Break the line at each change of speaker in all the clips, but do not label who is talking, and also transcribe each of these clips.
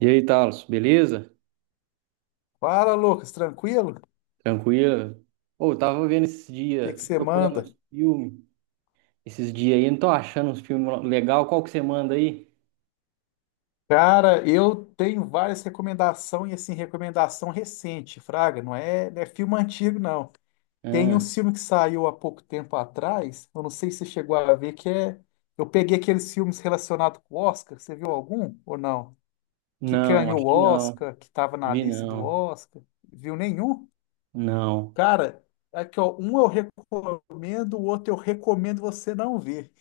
E aí, Talos, beleza?
Fala, Lucas, tranquilo? O
Tranquilo? Ô, eu tava vendo esses
que
dias,
que
tô
você
procurando uns
manda?
filmes esses dias aí, não tô achando uns filmes legal. Qual que você manda aí?
Cara, eu tenho várias recomendações, e assim, recomendação recente, Fraga, não é, não é filme antigo, não. Tem um
Ah,
filme que saiu há pouco tempo atrás, eu não sei se você chegou a ver, que é. Eu peguei aqueles filmes relacionados com o Oscar, você viu algum ou não? Que
não,
ganhou
acho
o
que não.
Oscar, que estava na
Vi
lista do
não.
Oscar. Viu nenhum?
Não.
Cara, aqui, ó, um eu recomendo, o outro eu recomendo você não ver.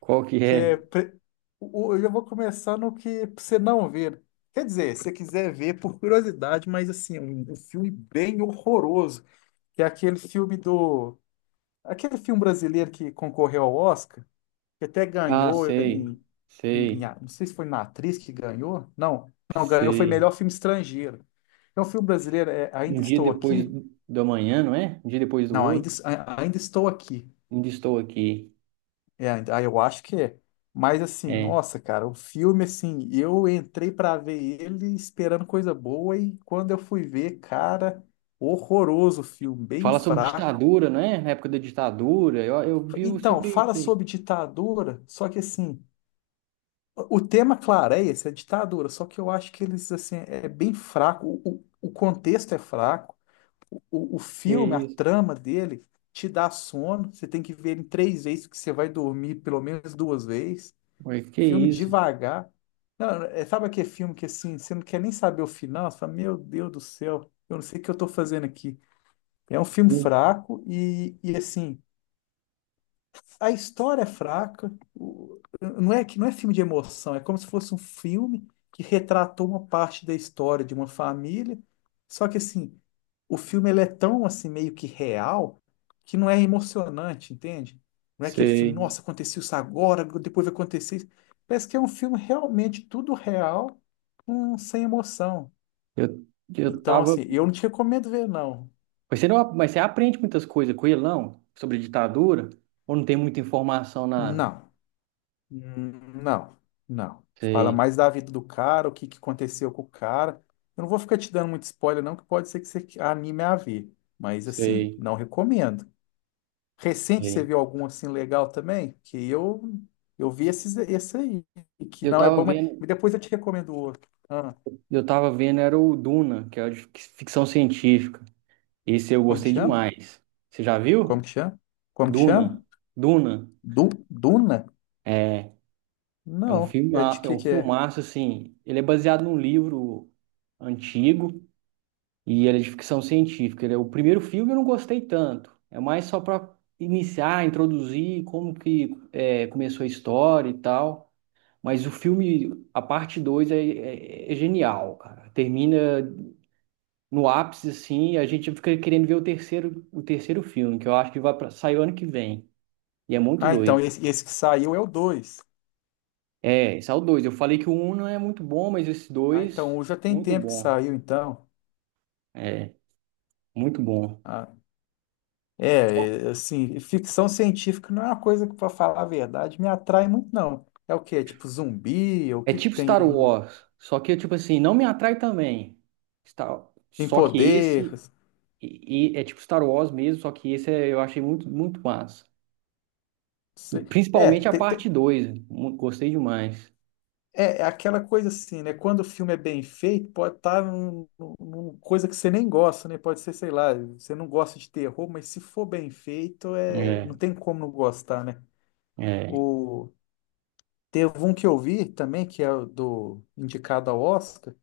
Qual que
Que
é?
é. Eu já vou começar no que pra você não ver. Quer dizer, se você quiser ver por curiosidade, mas assim, um filme bem horroroso, que é aquele filme do. Aquele filme brasileiro que concorreu ao Oscar, que até
Ah,
ganhou
sei.
em, em-
Sei.
a- Não sei se foi na atriz que ganhou. Não, não, ganhou, foi
Sei.
melhor filme estrangeiro. É um filme brasileiro, é
Um
Ainda
dia
Estou
depois
Aqui.
do amanhã, não é? Um dia depois do
Não, ainda,
outro.
Ainda Estou Aqui.
Ainda estou aqui.
É, ah, eu acho que é. Mas assim,
É.
nossa, cara, o filme, assim, eu entrei pra ver ele esperando coisa boa e quando eu fui ver, cara, horroroso o filme, bem
Fala sobre
fraco.
ditadura, não é? Na época da ditadura. Eu vi
Então,
sobre
fala
isso aí.
sobre ditadura, só que assim, o tema clareia essa ditadura, só que eu acho que eles, assim, é bem fraco, o contexto é fraco, o, o
Que
filme, a
isso?
trama dele te dá sono, você tem que ver ele três vezes, que você vai dormir pelo menos duas vezes.
Ué, que
Filme
isso?
devagar. Não, é, sabe aquele filme que assim, você não quer nem saber o final, você fala, meu Deus do céu, eu não sei o que eu tô fazendo aqui. É um filme
Hum.
fraco e assim, a história é fraca, não é que não é filme de emoção, é como se fosse um filme que retratou uma parte da história de uma família, só que assim, o filme ele é tão assim meio que real que não é emocionante, entende? Não é aquele filme,
Sei.
nossa, aconteceu isso agora, depois vai acontecer isso. Parece que é um filme realmente tudo real, sem emoção.
Eu, eu
Então,
tava.
assim, eu não te recomendo ver, não.
Mas você não, mas você aprende muitas coisas com ele, não? Sobre ditadura? Ou não tem muita informação, nada?
Não. Hum, não, não. Fala
Sei,
mais da vida do cara, o que que aconteceu com o cara. Eu não vou ficar te dando muito spoiler, não, que pode ser que você anime a ver. Mas, assim,
sei,
não recomendo. Recente, você
sei.
viu algum assim legal também? Que eu vi esse aí, que
Eu
não é
tava
bom, mas
vendo,
mas depois eu te recomendo o outro. Ah,
eu tava vendo, era o Duna, que é de ficção científica. Esse eu
como que
gostei
chama?
demais. Você já
Como
viu?
que chama? Como que chama?
Duna. Duna.
Duna?
É, é um
Não.
filme,
É de
é um
que é?
filmaço, assim. Ele é baseado num livro antigo. E ele é de ficção científica. Ele é o primeiro filme eu não gostei tanto. É mais só para iniciar, introduzir como que é, começou a história e tal. Mas o filme, a parte 2 é, é genial, cara. Termina no ápice assim, e a gente fica querendo ver o terceiro filme, que eu acho que vai pra, sair o ano que vem. E é muito
Ah, então,
doido.
esse que saiu é o 2.
É, esse é o 2. Eu falei que o um não é muito bom, mas esse
Ah,
2
então, o já tem
muito
tempo que
bom.
saiu, então.
É, muito bom.
Ah, É, assim, ficção científica não é uma coisa que, para falar a verdade, me atrai muito, não. É o quê? É tipo zumbi? O
É
que que
tipo
tem
Star
aí?
Wars, só que tipo assim, não me atrai também. Star...
Tem
Só que
poder?
esse e é tipo Star Wars mesmo, só que esse eu achei muito, muito massa.
se- É,
Principalmente a
te-
parte
te-
2, gostei demais.
é aquela coisa assim, né? Quando o filme é bem feito, pode estar numa coisa que você nem gosta, né? Pode ser, sei lá, você não gosta de terror, mas se for bem feito, é, não
É,
tem como não gostar, né?
é.
Teve um que eu vi também, que é o do indicado ao Oscar.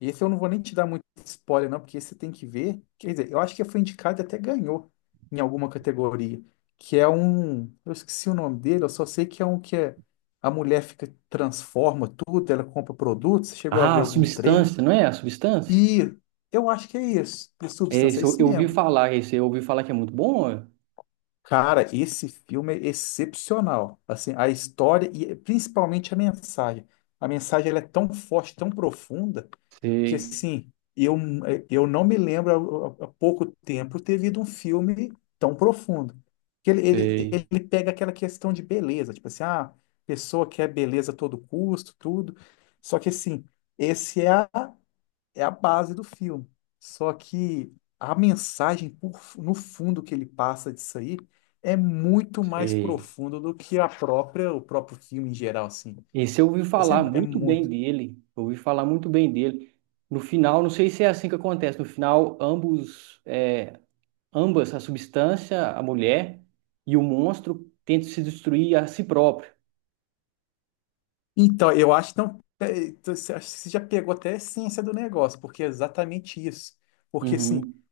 E esse eu não vou nem te dar muito spoiler, não, porque esse você tem que ver. Quer dizer, eu acho que foi indicado e até ganhou em alguma categoria. Que é um. Eu esqueci o nome dele, eu só sei que é um que é. A mulher fica, transforma tudo, ela compra produtos. Você chegou a
Ah,
ver
a
algum trailer?
substância, não é? A substância?
E eu acho que é isso, de
É,
Substância,
esse
é
eu,
isso
eu ouvi
mesmo.
falar, esse eu ouvi falar que é muito bom, ó.
Cara, esse filme é excepcional. Assim, a história e principalmente a mensagem. A mensagem ela é tão forte, tão profunda, que
Sei,
assim, eu não me lembro há pouco tempo ter visto um filme tão profundo. Que ele, ele,
sei,
ele pega aquela questão de beleza, tipo assim, ah, a pessoa quer beleza a todo custo, tudo. Só que assim, esse é a base do filme. Só que a mensagem no fundo que ele passa disso aí é muito mais
sei.
profunda do que a própria, o próprio filme em geral, assim.
Esse eu ouvi
Esse é,
falar
é
muito bem
muito.
dele. Eu ouvi falar muito bem dele. No final, não sei se é assim que acontece. No final, ambos é, ambas, a substância, a mulher e o monstro, tentam se destruir a si próprio.
Então, eu acho que não, é, então, você acho que você já pegou até a essência do negócio, porque é exatamente isso. Porque, assim,
Uhum.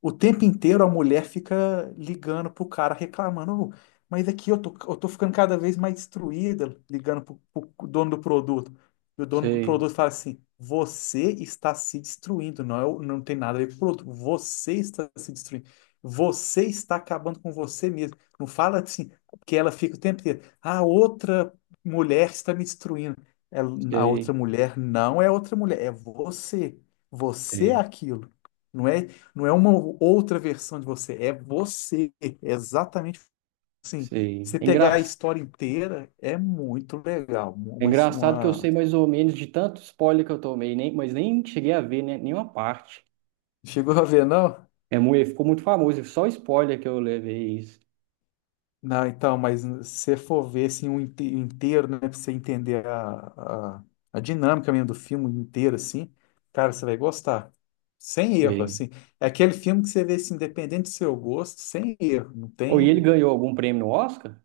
o tempo inteiro a mulher fica ligando pro cara, reclamando, "Ô, mas aqui eu tô ficando cada vez mais destruída, ligando pro dono do produto. E o dono do
Sei,
produto fala assim: você está se destruindo, não, não tem nada a ver com o produto, você está se destruindo. Você está acabando com você mesmo. Não fala assim, que ela fica o tempo inteiro. A outra mulher está me destruindo. Ela- a
sei,
outra mulher não é outra mulher, é você. Você é
sei,
aquilo. Não é não é uma outra versão de você. É exatamente assim.
sei.
Você pegar a história inteira é muito legal.
É
Uma,
engraçado que eu
uma...
sei mais ou menos de tanto spoiler que eu tomei, nem, mas nem cheguei a ver né, nenhuma parte.
Chegou a ver, não?
É, ficou muito famoso, só spoiler que eu levei isso.
Não, então, mas se você for ver assim, um inteiro, né, pra você entender a dinâmica mesmo do filme inteiro, assim, cara, você vai gostar. Sem erro,
Sei.
assim. É aquele filme que você vê, assim, independente do seu gosto, sem erro. Não
Oh, e ele
tem.
ganhou algum prêmio no Oscar?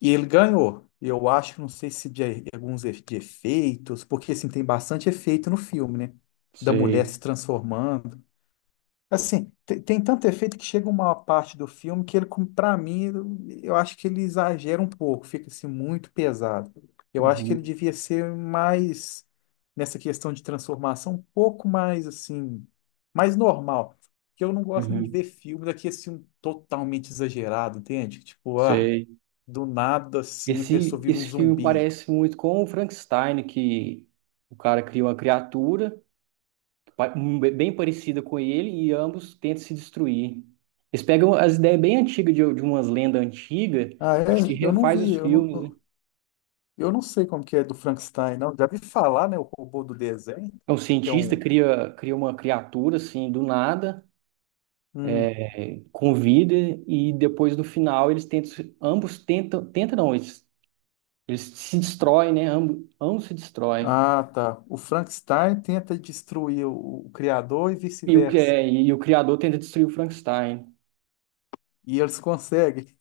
E ele ganhou. Eu acho, não sei se de alguns de efeitos, porque assim, tem bastante efeito no filme, né? Da mulher
Sei.
se transformando. Assim, tem, tanto efeito que chega uma parte do filme que ele, para mim, eu acho que ele exagera um pouco, fica assim muito pesado. Eu acho que ele
Uhum,
devia ser mais, nessa questão de transformação, um pouco mais assim, mais normal. Porque eu não gosto muito de
uhum,
ver filme daqui assim, um totalmente exagerado, entende? Tipo, ah.
sei.
Do nada, assim, a pessoa
Esse,
vira um
esse filme
zumbi.
parece muito com o Frankenstein, que o cara cria uma criatura. Um bem parecida com ele e ambos tentam se destruir. Eles pegam as ideias bem antigas de umas lendas antigas,
Ah, é?
eu acho que
Eu não
refaz
vi,
os
eu não,
filmes, né?
eu não sei como que é do Frankenstein, não. Já vi falar, né? O robô do desenho,
É um
que é
cientista,
um.
cria, cria uma criatura assim do nada,
Hum.
é, com vida, e depois no final eles tentam, ambos tentam, tentam não, eles se destroem, né? Ambos, ambos se destroem.
Ah, tá. O Frankenstein tenta destruir o criador e
E o,
vice-versa.
e o criador tenta destruir o Frankenstein.
E eles conseguem.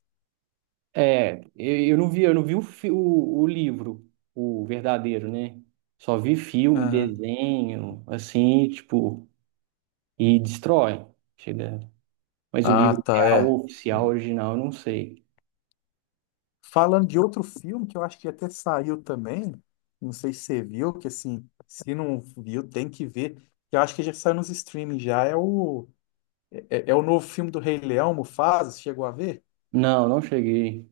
É, eu não vi o, o livro, o verdadeiro, né? Só vi filme,
Aham.
desenho, assim, tipo, e destrói. Chega. Mas o
Ah,
livro
tá,
real,
é.
oficial, original, eu não sei.
Falando de outro filme que eu acho que até saiu também, não sei se você viu, que assim, se não viu, tem que ver. Que Eu acho que já saiu nos streaming já, é o novo filme do Rei Leão, Mufasa, você chegou a ver?
Não, não cheguei.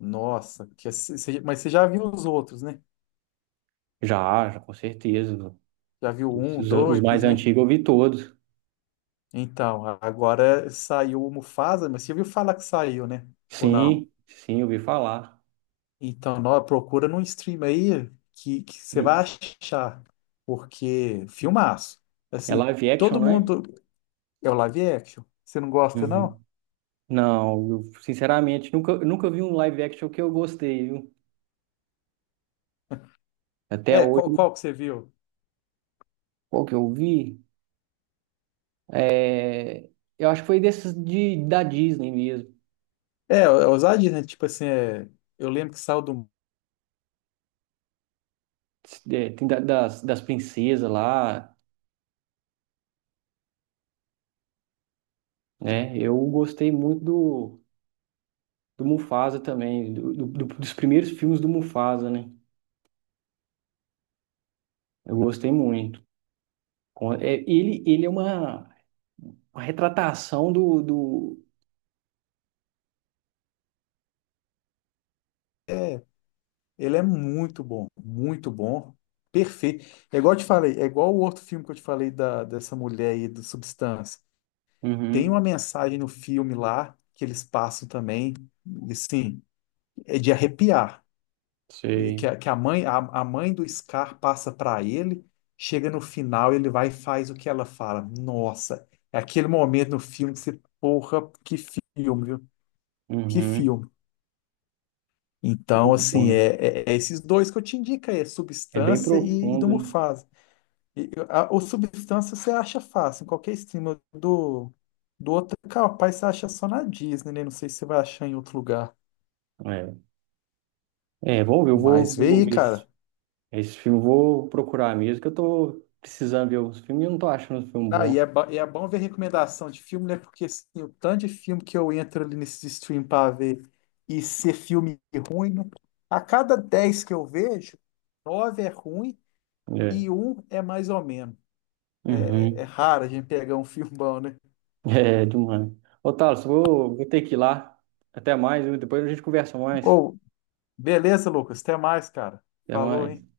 Nossa, mas você já viu os outros, né?
Já, já, com certeza.
Já viu o um, o
Os mais
dois, né?
antigos eu vi todos.
Então, agora saiu o Mufasa, mas você viu falar que saiu, né? Ou não?
Sim, sim, eu vi falar.
Então, procura num stream aí que você
E
vai achar, porque filmaço.
é
Assim,
live action,
todo
não é?
mundo... É o live action? Você não gosta, não?
Uhum. Não, eu, sinceramente, nunca, nunca vi um live action que eu gostei, viu? Até
É, qual,
hoje,
qual que você viu?
qual que eu vi? É, eu acho que foi desses de, da Disney mesmo.
É ousadia, né? Tipo assim, é, eu lembro que saiu do...
É, tem das, das princesas lá, né? Eu gostei muito do, do Mufasa também, do, dos primeiros filmes do Mufasa, né? Eu gostei muito. É, ele é uma retratação do, do...
Ele é muito bom, perfeito. É igual eu te falei, é igual o outro filme que eu te falei da, dessa mulher aí do Substância. Tem
Uhum,
uma mensagem no filme lá que eles passam também, e sim, é de arrepiar. E Que,
sei.
a- que a mãe, a mãe do Scar passa para ele, chega no final, ele vai e faz o que ela fala. Nossa, é aquele momento no filme que você, porra, que filme, viu? Que
Uhum,
filme. Então,
muito bom,
assim,
né?
é esses dois que eu te indico aí, é
É bem
Substância e do
profundo, né?
Mufasa. E o Substância você acha fácil, em qualquer estima do outro, capaz você acha só na Disney, né? Não sei se você vai achar em outro lugar.
É, é vamos ver, eu vou,
Mas vê
vou
aí,
ver esse,
cara.
esse filme, vou procurar mesmo, que eu tô precisando ver os filmes e eu não tô achando um filme
Ah, e
bom.
é, ba- e é bom ver recomendação de filme, né? Porque assim, o tanto de filme que eu entro ali nesse stream pra ver e ser filme ruim, né? A cada 10 que eu vejo, 9 é ruim
É.
e um é mais ou menos. É, é
Uhum.
raro a gente pegar um filme bom, né?
É, demais. Ô, Thales, vou, vou ter que ir lá. Até mais, viu? Depois a gente conversa mais.
Ou, beleza, Lucas, até mais, cara.
Até
Falou, hein?
mais.